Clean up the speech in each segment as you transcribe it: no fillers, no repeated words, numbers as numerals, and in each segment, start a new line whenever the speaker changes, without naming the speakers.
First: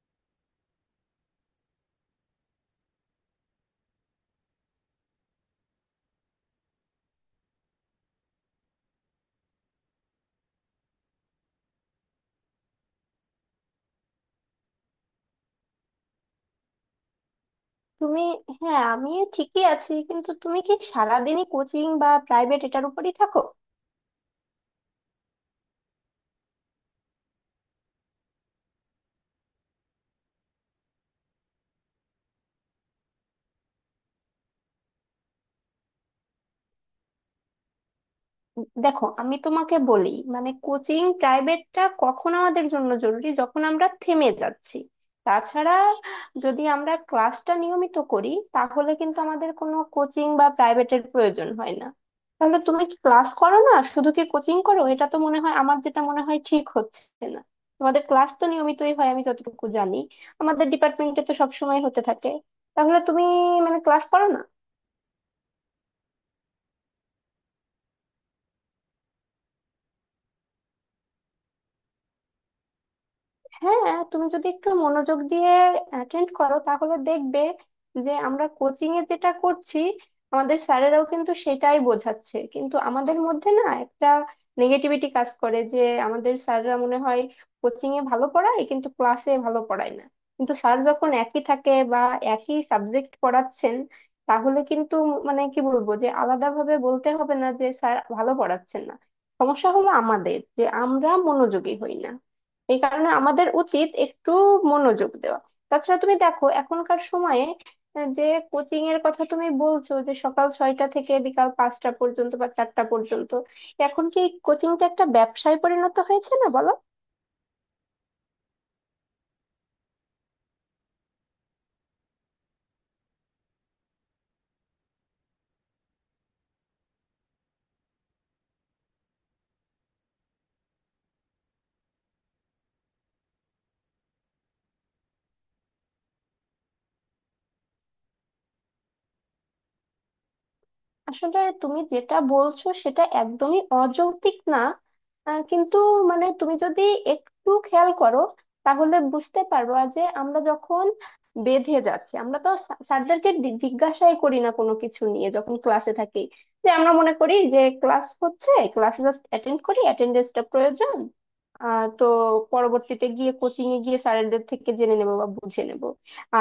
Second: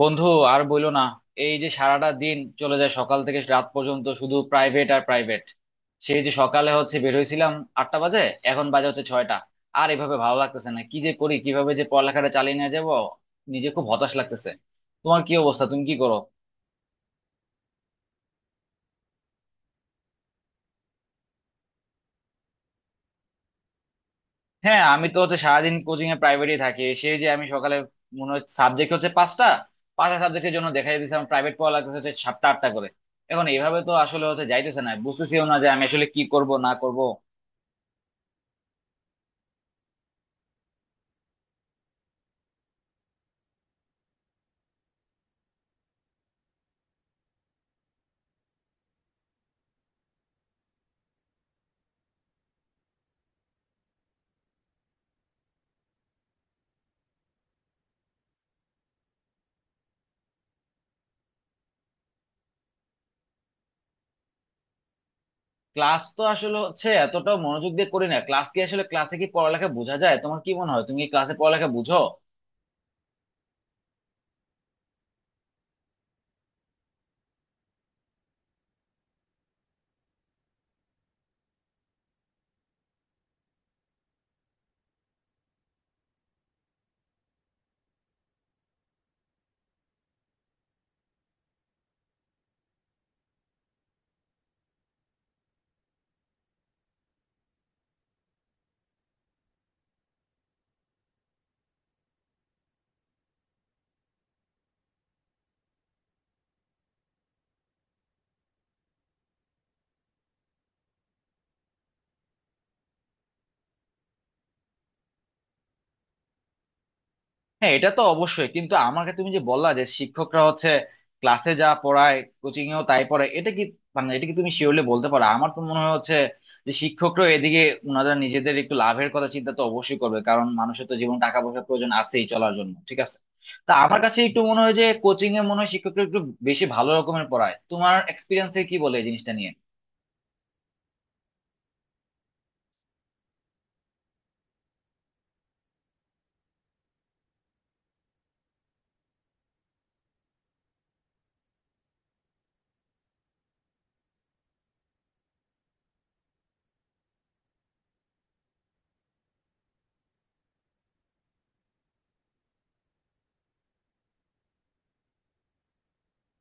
বন্ধু, আর বইলো না। এই যে সারাটা দিন চলে যায় সকাল থেকে রাত পর্যন্ত শুধু প্রাইভেট আর প্রাইভেট। সেই যে সকালে হচ্ছে বের হয়েছিলাম 8টা বাজে, এখন বাজে হচ্ছে 6টা। আর এভাবে ভালো লাগতেছে না, কি যে করি, কিভাবে যে পড়ালেখাটা চালিয়ে নিয়ে যাবো। নিজে খুব হতাশ লাগতেছে। তোমার কি অবস্থা, তুমি কি করো?
তুমি? হ্যাঁ আমি ঠিকই আছি, কিন্তু তুমি কি সারাদিনই কোচিং বা প্রাইভেট এটার উপরই থাকো?
হ্যাঁ, আমি তো হচ্ছে সারাদিন কোচিং এ প্রাইভেটই থাকি। সেই যে আমি সকালে, মনে হচ্ছে সাবজেক্ট হচ্ছে 5টা, পাঁচটা সাবজেক্টের জন্য দেখা দিয়েছিলাম, প্রাইভেট পড়া লাগতেছে হচ্ছে 7টা 8টা করে। এখন এইভাবে তো আসলে হচ্ছে যাইতেছে না, বুঝতেছিও না যে আমি আসলে কি করব না করব।
দেখো, আমি তোমাকে বলি, মানে কোচিং প্রাইভেটটা কখন আমাদের জন্য জরুরি যখন আমরা থেমে যাচ্ছি। তাছাড়া যদি আমরা ক্লাসটা নিয়মিত করি তাহলে কিন্তু আমাদের কোনো কোচিং বা প্রাইভেটের প্রয়োজন হয় না। তাহলে তুমি কি ক্লাস করো না, শুধু কি কোচিং করো? এটা তো মনে হয় আমার, যেটা মনে হয় ঠিক হচ্ছে না। তোমাদের ক্লাস তো নিয়মিতই হয় আমি যতটুকু জানি, আমাদের ডিপার্টমেন্টে তো সবসময় হতে থাকে। তাহলে তুমি মানে ক্লাস করো না?
ক্লাস তো আসলে হচ্ছে এতটাও মনোযোগ দিয়ে করি না, ক্লাস কি আসলে, ক্লাসে কি পড়ালেখা বোঝা যায়, তোমার কি মনে হয়, তুমি কি ক্লাসে পড়ালেখা বুঝো?
হ্যাঁ তুমি যদি একটু মনোযোগ দিয়ে অ্যাটেন্ড করো তাহলে দেখবে যে আমরা কোচিং এ যেটা করছি আমাদের স্যারেরাও কিন্তু সেটাই বোঝাচ্ছে, কিন্তু আমাদের মধ্যে না একটা নেগেটিভিটি কাজ করে যে আমাদের স্যাররা মনে হয় কোচিং এ ভালো পড়ায় কিন্তু ক্লাসে ভালো পড়ায় না। কিন্তু স্যার যখন একই থাকে বা একই সাবজেক্ট পড়াচ্ছেন, তাহলে কিন্তু মানে কি বলবো, যে আলাদাভাবে বলতে হবে না যে স্যার ভালো পড়াচ্ছেন না। সমস্যা হলো আমাদের, যে আমরা মনোযোগী হই না। এই কারণে আমাদের উচিত একটু মনোযোগ দেওয়া। তাছাড়া তুমি দেখো এখনকার সময়ে, যে কোচিং এর কথা তুমি বলছো যে সকাল 6টা থেকে বিকাল 5টা পর্যন্ত বা 4টা পর্যন্ত, এখন কি কোচিংটা একটা ব্যবসায় পরিণত হয়েছে না বলো?
হ্যাঁ, এটা তো অবশ্যই, কিন্তু আমাকে তুমি যে বললা যে শিক্ষকরা হচ্ছে ক্লাসে যা পড়ায় কোচিং এও তাই পড়ায়, এটা কি, মানে এটা কি তুমি শিওরলি বলতে পারো? আমার তো মনে হয় হচ্ছে যে শিক্ষকরা এদিকে, ওনারা নিজেদের একটু লাভের কথা চিন্তা তো অবশ্যই করবে, কারণ মানুষের তো জীবন টাকা পয়সার প্রয়োজন আছেই চলার জন্য, ঠিক আছে। তা আমার কাছে একটু মনে হয় যে কোচিং এ মনে হয় শিক্ষকরা একটু বেশি ভালো রকমের পড়ায়, তোমার এক্সপিরিয়েন্সে কি বলে এই জিনিসটা নিয়ে?
আসলে তুমি যেটা বলছো সেটা একদমই অযৌক্তিক না। কিন্তু মানে তুমি যদি একটু খেয়াল করো তাহলে বুঝতে পারবা যে আমরা যখন বেঁধে যাচ্ছি আমরা তো স্যারদেরকে জিজ্ঞাসাই করি না কোনো কিছু নিয়ে যখন ক্লাসে থাকি, যে আমরা মনে করি যে ক্লাস হচ্ছে, ক্লাসে জাস্ট অ্যাটেন্ড করি, অ্যাটেন্ডেন্সটা প্রয়োজন। তো পরবর্তীতে গিয়ে কোচিং এ গিয়ে স্যারদের থেকে জেনে নেবো বা বুঝে নেব।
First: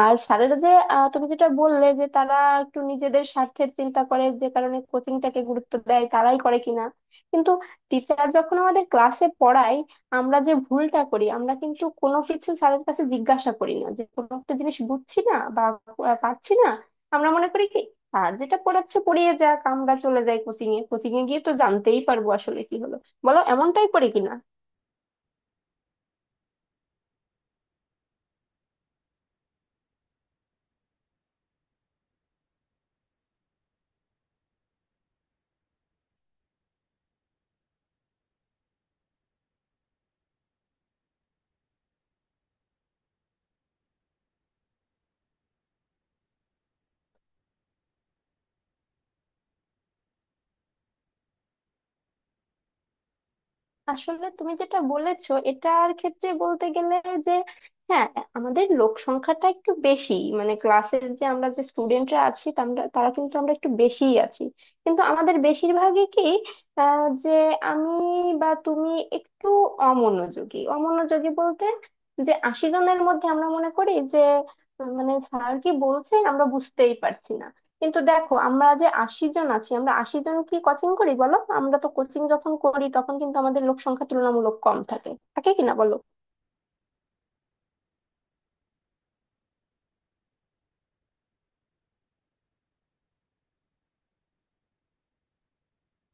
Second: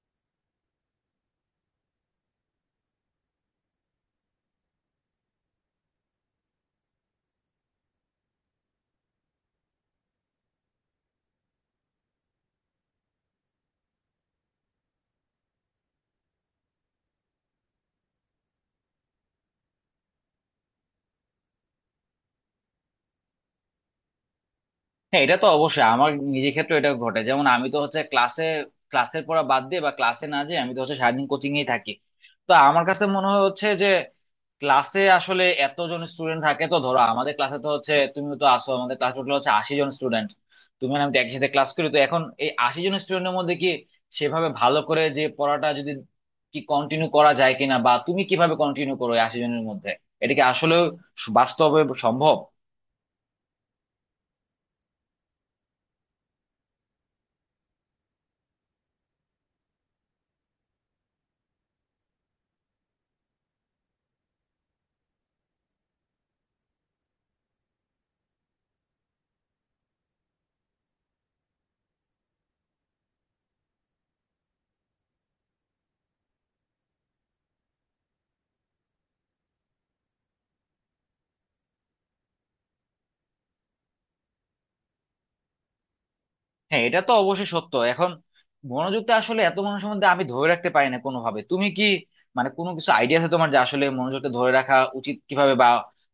আর স্যারেরা যে তুমি যেটা বললে যে তারা একটু নিজেদের স্বার্থের চিন্তা করে, যে কারণে কোচিংটাকে গুরুত্ব দেয়, তারাই করে কিনা। কিন্তু টিচার যখন আমাদের ক্লাসে পড়ায়, আমরা যে ভুলটা করি আমরা কিন্তু কোনো কিছু স্যারের কাছে জিজ্ঞাসা করি না যে কোনো একটা জিনিস বুঝছি না বা পারছি না। আমরা মনে করি কি আর, যেটা পড়াচ্ছে পড়িয়ে যাক, আমরা চলে যাই কোচিং এ, কোচিং এ গিয়ে তো জানতেই পারবো আসলে কি হলো। বলো এমনটাই করি কিনা।
হ্যাঁ, এটা তো অবশ্যই, আমার নিজের ক্ষেত্রে এটা ঘটে, যেমন আমি তো হচ্ছে ক্লাসে, ক্লাসের পড়া বাদ দিয়ে বা ক্লাসে না যেয়ে আমি তো হচ্ছে সারাদিন কোচিং এই থাকি। তো আমার কাছে মনে হয় হচ্ছে যে ক্লাসে আসলে এতজন স্টুডেন্ট থাকে, তো ধরো আমাদের ক্লাসে তো হচ্ছে, তুমি তো আসো, আমাদের ক্লাস টোটাল হচ্ছে 80 জন স্টুডেন্ট, তুমি আর আমি তো একই সাথে ক্লাস করি, তো এখন এই 80 জন স্টুডেন্টের মধ্যে কি সেভাবে ভালো করে যে পড়াটা যদি কি কন্টিনিউ করা যায় কিনা, বা তুমি কিভাবে কন্টিনিউ করো এই 80 জনের মধ্যে, এটা কি আসলে বাস্তবে সম্ভব?
আসলে তুমি যেটা বলেছো এটার ক্ষেত্রে বলতে গেলে যে হ্যাঁ, আমাদের লোক সংখ্যাটা একটু বেশি, মানে ক্লাসের যে আমরা যে স্টুডেন্টরা আছি তারা তারা কিন্তু আমরা একটু বেশিই আছি। কিন্তু আমাদের বেশিরভাগই কি যে আমি বা তুমি একটু অমনোযোগী, অমনোযোগী বলতে যে 80 জনের মধ্যে আমরা মনে করি যে মানে স্যার কি বলছেন আমরা বুঝতেই পারছি না। কিন্তু দেখো আমরা যে 80 জন আছি, আমরা 80 জন কি কোচিং করি বলো? আমরা তো কোচিং যখন করি তখন কিন্তু আমাদের লোক সংখ্যা তুলনামূলক কম থাকে থাকে কিনা বলো।
হ্যাঁ, এটা তো অবশ্যই সত্য। এখন মনোযোগটা আসলে এত মানুষের মধ্যে আমি ধরে রাখতে পারি না কোনোভাবে, তুমি কি মানে কোনো কিছু আইডিয়া আছে তোমার যে আসলে মনোযোগটা ধরে রাখা উচিত কিভাবে, বা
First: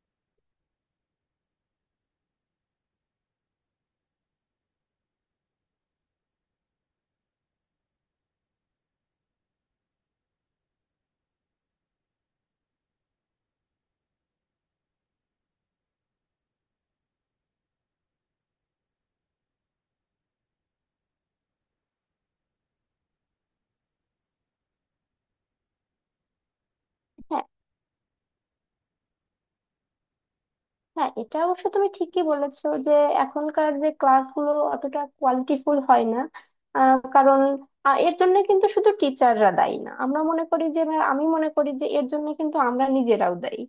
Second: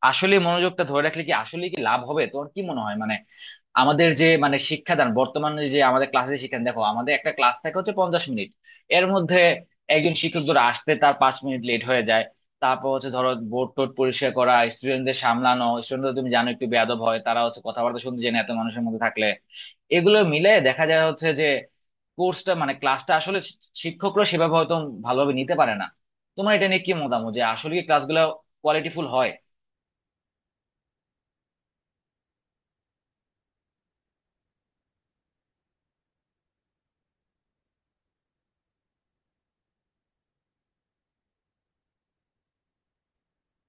আসলে মনোযোগটা ধরে রাখলে কি আসলে কি লাভ হবে, তোমার কি মনে হয়? মানে আমাদের যে মানে শিক্ষাদান, বর্তমানে যে আমাদের ক্লাসে শিক্ষাদান, দেখো আমাদের একটা ক্লাস থাকে হচ্ছে 50 মিনিট, এর মধ্যে একজন শিক্ষক ধরো আসতে তার 5 মিনিট লেট হয়ে যায়, তারপর হচ্ছে ধরো বোর্ড টোর্ড পরিষ্কার করা, স্টুডেন্টদের সামলানো, স্টুডেন্টরা তুমি জানো একটু বেয়াদব হয়, তারা হচ্ছে কথাবার্তা শুনতে চায় না এত মানুষের মধ্যে থাকলে। এগুলো মিলে দেখা যায় হচ্ছে যে কোর্সটা মানে ক্লাসটা আসলে শিক্ষকরা সেভাবে হয়তো ভালোভাবে নিতে পারে না। তোমার এটা নিয়ে কি মতামত, যে
হ্যাঁ।
আসলে কি ক্লাসগুলো কোয়ালিটিফুল হয়?
হ্যাঁ এটা অবশ্য তুমি ঠিকই বলেছো যে এখনকার যে ক্লাসগুলো অতটা কোয়ালিটিফুল হয় না। কারণ এর জন্য কিন্তু শুধু টিচাররা দায়ী না, আমরা মনে করি যে বা আমি মনে করি যে এর জন্য কিন্তু আমরা নিজেরাও দায়ী।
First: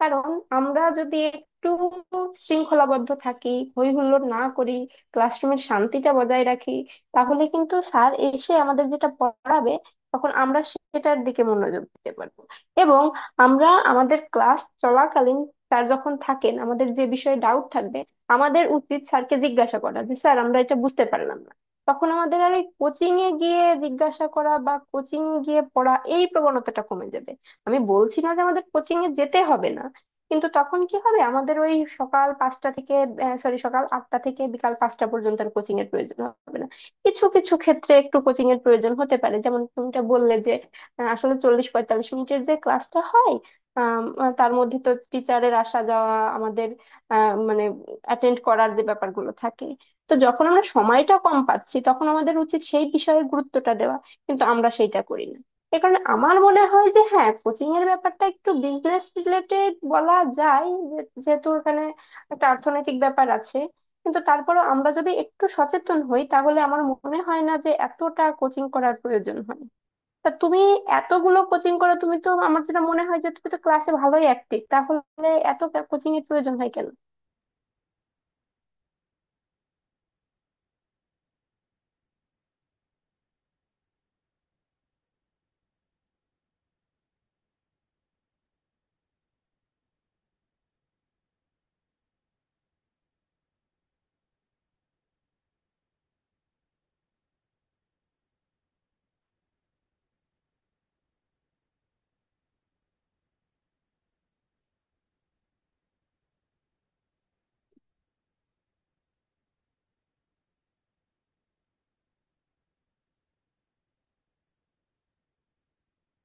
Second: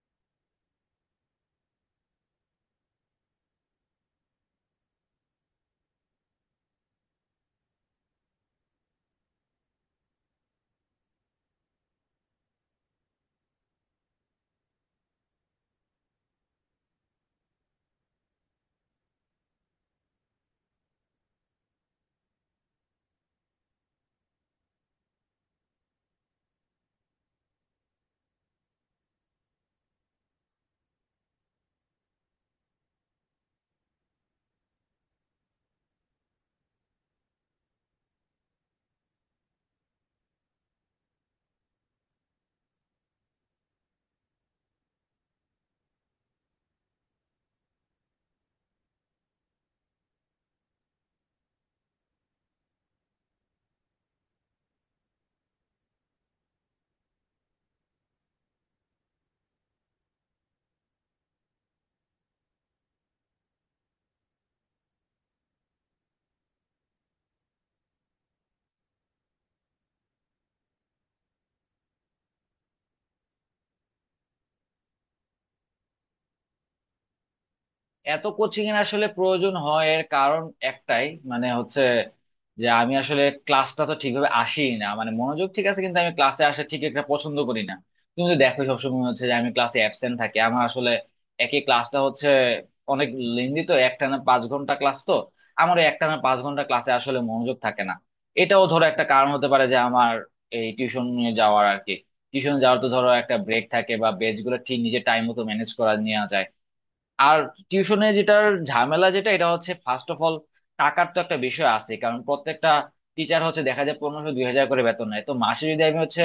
কারণ আমরা যদি একটু শৃঙ্খলাবদ্ধ থাকি, হই হুল্লোড় না করি, ক্লাসরুমের শান্তিটা বজায় রাখি, তাহলে কিন্তু স্যার এসে আমাদের যেটা পড়াবে তখন আমরা সেটার দিকে মনোযোগ দিতে পারবো। এবং আমরা আমাদের ক্লাস চলাকালীন স্যার যখন থাকেন আমাদের যে বিষয়ে ডাউট থাকবে আমাদের উচিত স্যারকে জিজ্ঞাসা করা যে স্যার আমরা এটা বুঝতে পারলাম না। তখন আমাদের আর এই কোচিং এ গিয়ে জিজ্ঞাসা করা বা কোচিং এ গিয়ে পড়া এই প্রবণতাটা কমে যাবে। আমি বলছি না যে আমাদের কোচিং এ যেতে হবে না, কিন্তু তখন কি হবে আমাদের ওই সকাল 5টা থেকে, সরি সকাল 8টা থেকে বিকাল পাঁচটা পর্যন্ত আর কোচিং এর প্রয়োজন হবে না। কিছু কিছু ক্ষেত্রে একটু কোচিং এর প্রয়োজন হতে পারে, যেমন তুমিটা বললে যে আসলে 40-45 মিনিটের যে ক্লাসটা হয়, আম, তার মধ্যে তো টিচারের আসা যাওয়া, আমাদের মানে অ্যাটেন্ড করার যে ব্যাপারগুলো থাকে। তো যখন আমরা সময়টা কম পাচ্ছি তখন আমাদের উচিত সেই বিষয়ে গুরুত্বটা দেওয়া। কিন্তু আমরা সেইটা করি না। এ কারণে আমার মনে হয় যে হ্যাঁ, কোচিং এর ব্যাপারটা একটু বিজনেস রিলেটেড বলা যায়, যেহেতু এখানে একটা অর্থনৈতিক ব্যাপার আছে। কিন্তু তারপরেও আমরা যদি একটু সচেতন হই তাহলে আমার মনে হয় না যে এতটা কোচিং করার প্রয়োজন হয়। তা তুমি এতগুলো কোচিং করো, তুমি তো, আমার যেটা মনে হয় যে তুমি তো ক্লাসে ভালোই অ্যাক্টিভ, তাহলে এত কোচিং এর প্রয়োজন হয় কেন?
এত কোচিং এর আসলে প্রয়োজন হয় এর কারণ একটাই, মানে হচ্ছে যে আমি আসলে ক্লাসটা তো ঠিকভাবে আসি না, মানে মনোযোগ ঠিক আছে কিন্তু আমি ক্লাসে আসা ঠিক একটা পছন্দ করি না, তুমি তো দেখো সবসময় হচ্ছে যে আমি ক্লাসে অ্যাবসেন্ট থাকি। আমার আসলে একই ক্লাসটা হচ্ছে অনেক লেন্দি, তো একটানা 5 ঘন্টা ক্লাস তো, আমার ওই একটানা 5 ঘন্টা ক্লাসে আসলে মনোযোগ থাকে না। এটাও ধরো একটা কারণ হতে পারে যে আমার এই টিউশন নিয়ে যাওয়ার আর কি, টিউশন যাওয়ার তো ধরো একটা ব্রেক থাকে বা বেঞ্চ গুলো ঠিক নিজের টাইম মতো ম্যানেজ করা নেওয়া যায়। আর টিউশনে যেটার ঝামেলা যেটা এটা হচ্ছে ফার্স্ট অফ অল, টাকার তো একটা বিষয় আছে, কারণ প্রত্যেকটা টিচার হচ্ছে দেখা যায় 1500 2000 করে বেতন নেয়, তো মাসে যদি আমি হচ্ছে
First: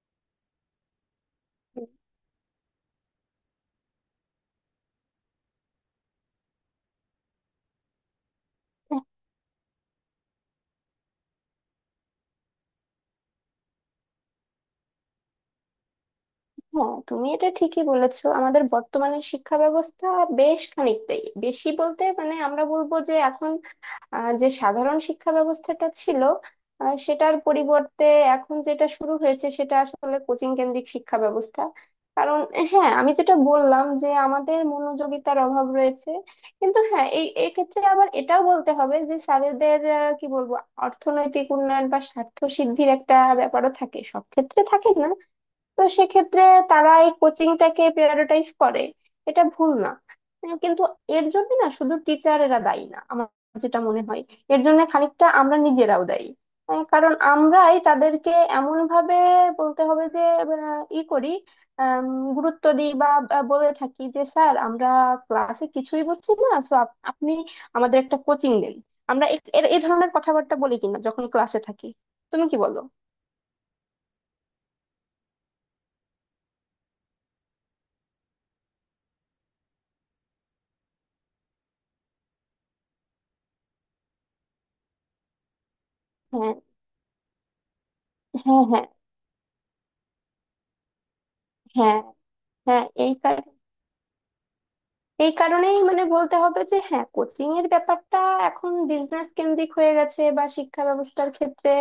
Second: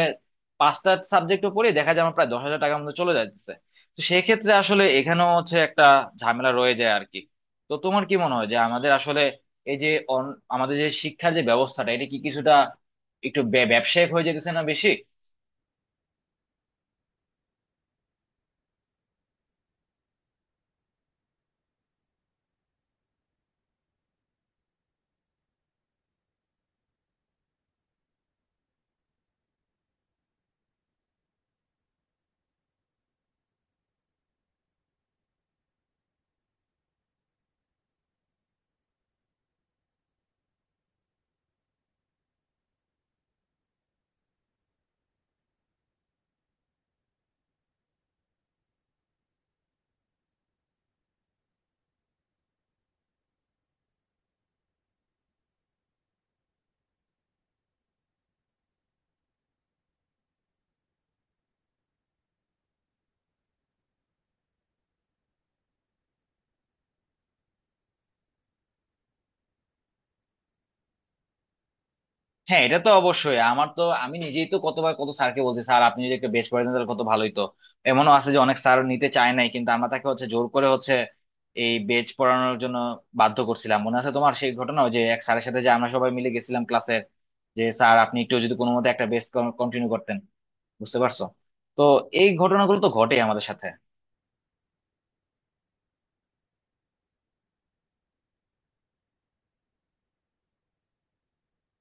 5টা সাবজেক্ট পড়ি, দেখা যায় আমার প্রায় 10,000 টাকার মতো চলে যাচ্ছে। তো সেক্ষেত্রে আসলে এখানেও হচ্ছে একটা ঝামেলা রয়ে যায় আর কি। তো তোমার কি মনে হয় যে আমাদের আসলে এই যে আমাদের যে শিক্ষার যে ব্যবস্থাটা, এটা কি কিছুটা একটু ব্যবসায়িক হয়ে যেতেছে না বেশি?
হ্যাঁ তুমি এটা ঠিকই বলেছো, আমাদের বর্তমানে শিক্ষা ব্যবস্থা বেশ খানিকটাই বেশি, বলতে মানে আমরা বলবো যে এখন যে সাধারণ শিক্ষা ব্যবস্থাটা ছিল সেটার পরিবর্তে এখন যেটা শুরু হয়েছে সেটা আসলে কোচিং কেন্দ্রিক শিক্ষা ব্যবস্থা। কারণ হ্যাঁ আমি যেটা বললাম যে আমাদের মনোযোগিতার অভাব রয়েছে। কিন্তু হ্যাঁ এই এক্ষেত্রে আবার এটাও বলতে হবে যে স্যারেদের কি বলবো, অর্থনৈতিক উন্নয়ন বা স্বার্থ সিদ্ধির একটা ব্যাপারও থাকে, সব ক্ষেত্রে থাকে না। তো সেক্ষেত্রে তারা এই কোচিংটাকে প্রায়োরিটাইজ করে, এটা ভুল না। কিন্তু এর জন্য না, শুধু টিচারেরা দায়ী না, আমার যেটা মনে হয় এর জন্য খানিকটা আমরা নিজেরাও দায়ী। কারণ আমরাই তাদেরকে এমন ভাবে বলতে হবে যে ই করি, আম, গুরুত্ব দিই বা বা বলে থাকি যে স্যার আমরা ক্লাসে কিছুই বুঝছি না, সো আপনি আমাদের একটা কোচিং দিন। আমরা এ এ- এ ধরনের কথাবার্তা বলি কিনা যখন ক্লাসে থাকি, তুমি কি
হ্যাঁ, এটা
বলো?
তো অবশ্যই, আমার তো, আমি নিজেই তো কতবার কত স্যারকে বলছি, স্যার আপনি যদি একটা বেশ করে দেন তাহলে কত ভালোই তো। এমনও আছে যে অনেক স্যার নিতে চায় নাই, কিন্তু আমরা তাকে হচ্ছে জোর করে হচ্ছে এই বেচ পড়ানোর জন্য বাধ্য করছিলাম। মনে আছে তোমার সেই ঘটনা, ওই যে এক স্যারের সাথে যে আমরা সবাই মিলে
হ্যাঁ।
গেছিলাম ক্লাসের, যে স্যার আপনি একটু যদি
হ্যাঁ।
কোনো
হ্যাঁ।
মতে একটা বেচ কন্টিনিউ করতেন, বুঝতে পারছো? তো
হ্যাঁ।
এই ঘটনাগুলো
হ্যাঁ
তো
এই
ঘটেই আমাদের সাথে।
এই কারণেই মানে বলতে হবে যে হ্যাঁ, কোচিং এর ব্যাপারটা এখন বিজনেস কেন্দ্রিক হয়ে গেছে বা শিক্ষা ব্যবস্থার ক্ষেত্রে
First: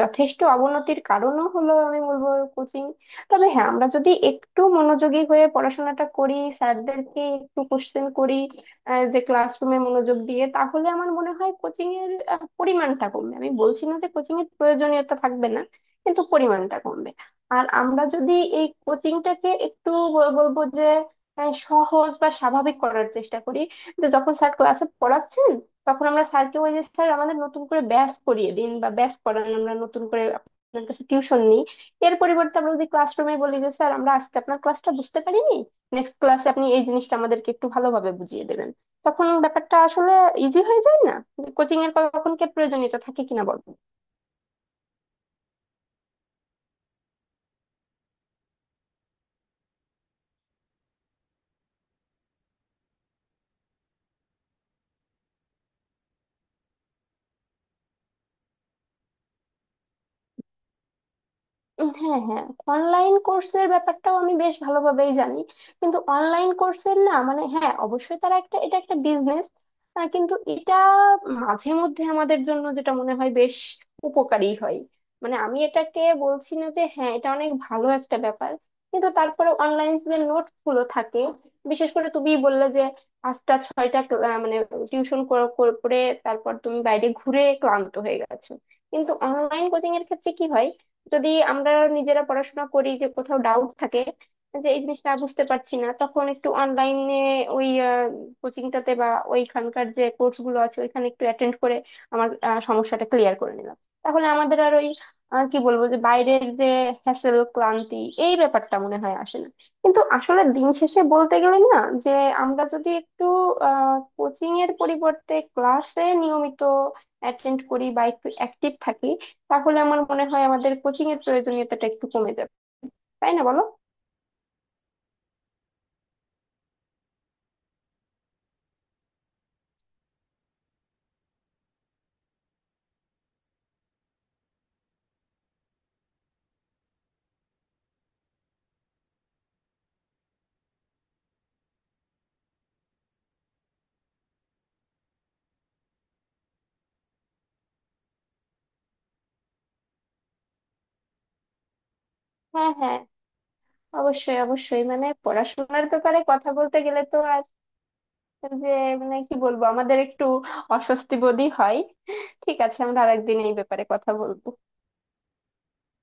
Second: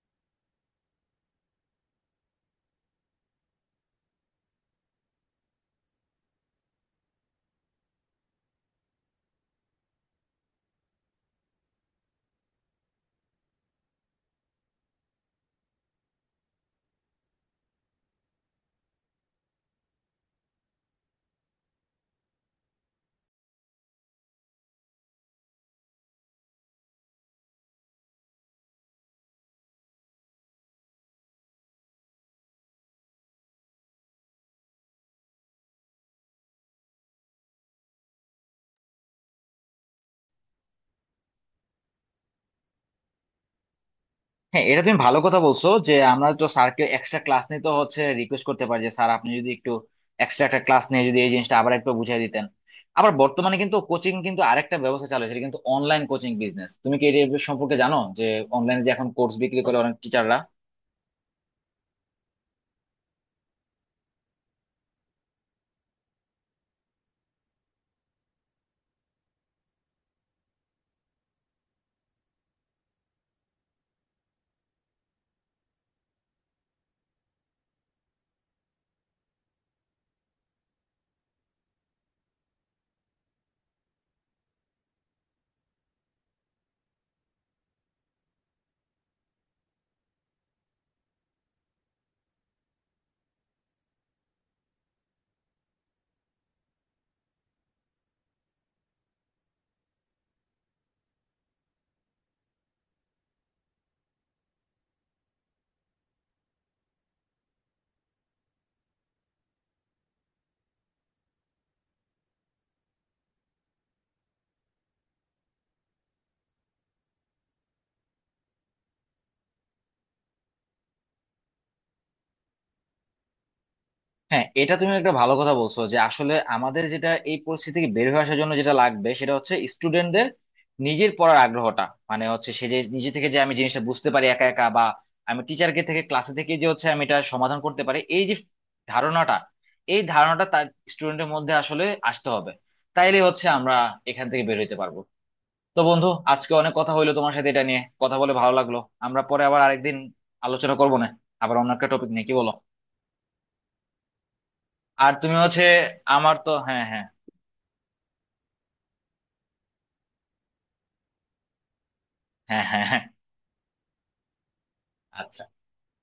যথেষ্ট অবনতির কারণও হলো আমি বলবো কোচিং। তবে হ্যাঁ, আমরা যদি একটু মনোযোগী হয়ে পড়াশোনাটা করি, স্যারদেরকে একটু কোশ্চেন করি যে ক্লাসরুমে মনোযোগ দিয়ে, তাহলে আমার মনে হয় কোচিং এর পরিমাণটা কমবে। আমি বলছি না যে কোচিং এর প্রয়োজনীয়তা থাকবে না, কিন্তু পরিমাণটা কমবে। আর আমরা যদি এই কোচিংটাকে একটু বলবো যে সহজ বা স্বাভাবিক করার চেষ্টা করি, যে যখন স্যার ক্লাসে পড়াচ্ছেন তখন আমরা স্যারকে, ওই যে স্যার আমাদের নতুন করে ব্যাচ করিয়ে দিন বা ব্যাচ করান আমরা নতুন করে আপনার কাছে টিউশন নিই, এর পরিবর্তে আমরা যদি ক্লাসরুমে বলি যে স্যার আমরা আজকে আপনার ক্লাসটা বুঝতে পারিনি, নেক্সট ক্লাসে আপনি এই জিনিসটা আমাদেরকে একটু ভালোভাবে বুঝিয়ে দেবেন, তখন ব্যাপারটা আসলে ইজি হয়ে যায় না? কোচিং এর কখন কে প্রয়োজনীয়তা থাকে কিনা বলো।
হ্যাঁ, এটা তুমি ভালো কথা বলছো যে আমরা তো স্যারকে এক্সট্রা ক্লাস নিতে হচ্ছে রিকোয়েস্ট করতে পারি, যে স্যার আপনি যদি একটু এক্সট্রা একটা ক্লাস নিয়ে যদি এই জিনিসটা আবার একটু বুঝাই দিতেন। আবার বর্তমানে কিন্তু কোচিং কিন্তু আরেকটা ব্যবস্থা চালু হয়েছে, এটা কিন্তু অনলাইন কোচিং বিজনেস, তুমি কি এটা সম্পর্কে জানো, যে অনলাইনে যে এখন কোর্স বিক্রি করে অনেক টিচাররা?
হ্যাঁ, হ্যাঁ। অনলাইন কোর্সের ব্যাপারটাও আমি বেশ ভালোভাবেই জানি। কিন্তু অনলাইন কোর্সের না, মানে হ্যাঁ অবশ্যই তারা একটা, এটা একটা বিজনেস, কিন্তু এটা মাঝে মধ্যে আমাদের জন্য যেটা মনে হয় বেশ উপকারী হয়। মানে আমি এটাকে বলছি না যে হ্যাঁ এটা অনেক ভালো একটা ব্যাপার, কিন্তু তারপরে অনলাইন যে নোটস গুলো থাকে, বিশেষ করে তুমি বললে যে 5-6টা মানে টিউশন করে তারপর তুমি বাইরে ঘুরে ক্লান্ত হয়ে গেছো, কিন্তু অনলাইন কোচিং এর ক্ষেত্রে কি হয়, যদি আমরা নিজেরা পড়াশোনা করি, যে কোথাও ডাউট থাকে যে এই জিনিসটা বুঝতে পারছি না, তখন একটু অনলাইনে ওই কোচিংটাতে বা ওইখানকার যে কোর্স গুলো আছে ওইখানে একটু অ্যাটেন্ড করে আমার সমস্যাটা ক্লিয়ার করে নিলাম, তাহলে আমাদের আর ওই কি বলবো যে বাইরের যে হ্যাসেল, ক্লান্তি, এই ব্যাপারটা মনে হয় আসে না। কিন্তু আসলে দিন শেষে বলতে গেলে না, যে আমরা যদি একটু কোচিং এর পরিবর্তে ক্লাসে নিয়মিত অ্যাটেন্ড করি বা একটু অ্যাক্টিভ থাকি, তাহলে আমার মনে হয় আমাদের কোচিং এর প্রয়োজনীয়তাটা একটু কমে যাবে। তাই না বলো?
হ্যাঁ, এটা তুমি একটা ভালো কথা বলছো যে আসলে আমাদের যেটা এই পরিস্থিতি থেকে বের হয়ে আসার জন্য যেটা লাগবে সেটা হচ্ছে স্টুডেন্টদের নিজের পড়ার আগ্রহটা, মানে হচ্ছে সে যে নিজে থেকে যে আমি জিনিসটা বুঝতে পারি একা একা, বা আমি টিচারকে থেকে ক্লাসে থেকে যে হচ্ছে আমি এটা সমাধান করতে পারি, এই যে ধারণাটা, এই ধারণাটা তার স্টুডেন্টের মধ্যে আসলে আসতে হবে। তাইলে হচ্ছে আমরা এখান থেকে বের হইতে পারবো। তো বন্ধু, আজকে অনেক কথা হইলো, তোমার সাথে এটা নিয়ে কথা বলে ভালো লাগলো। আমরা পরে আবার আরেকদিন আলোচনা করবো না, আবার অন্য একটা টপিক নিয়ে, কি বলো?
হ্যাঁ, হ্যাঁ। অবশ্যই অবশ্যই, মানে
আর তুমি হচ্ছে
পড়াশোনার ব্যাপারে
আমার
কথা
তো,
বলতে
হ্যাঁ,
গেলে
হ্যাঁ,
তো আর, যে মানে কি বলবো আমাদের একটু অস্বস্তি বোধই হয়। ঠিক
হ্যাঁ,
আছে,
হ্যাঁ,
আমরা
হ্যাঁ,
আরেকদিন এই ব্যাপারে কথা বলবো।
আচ্ছা।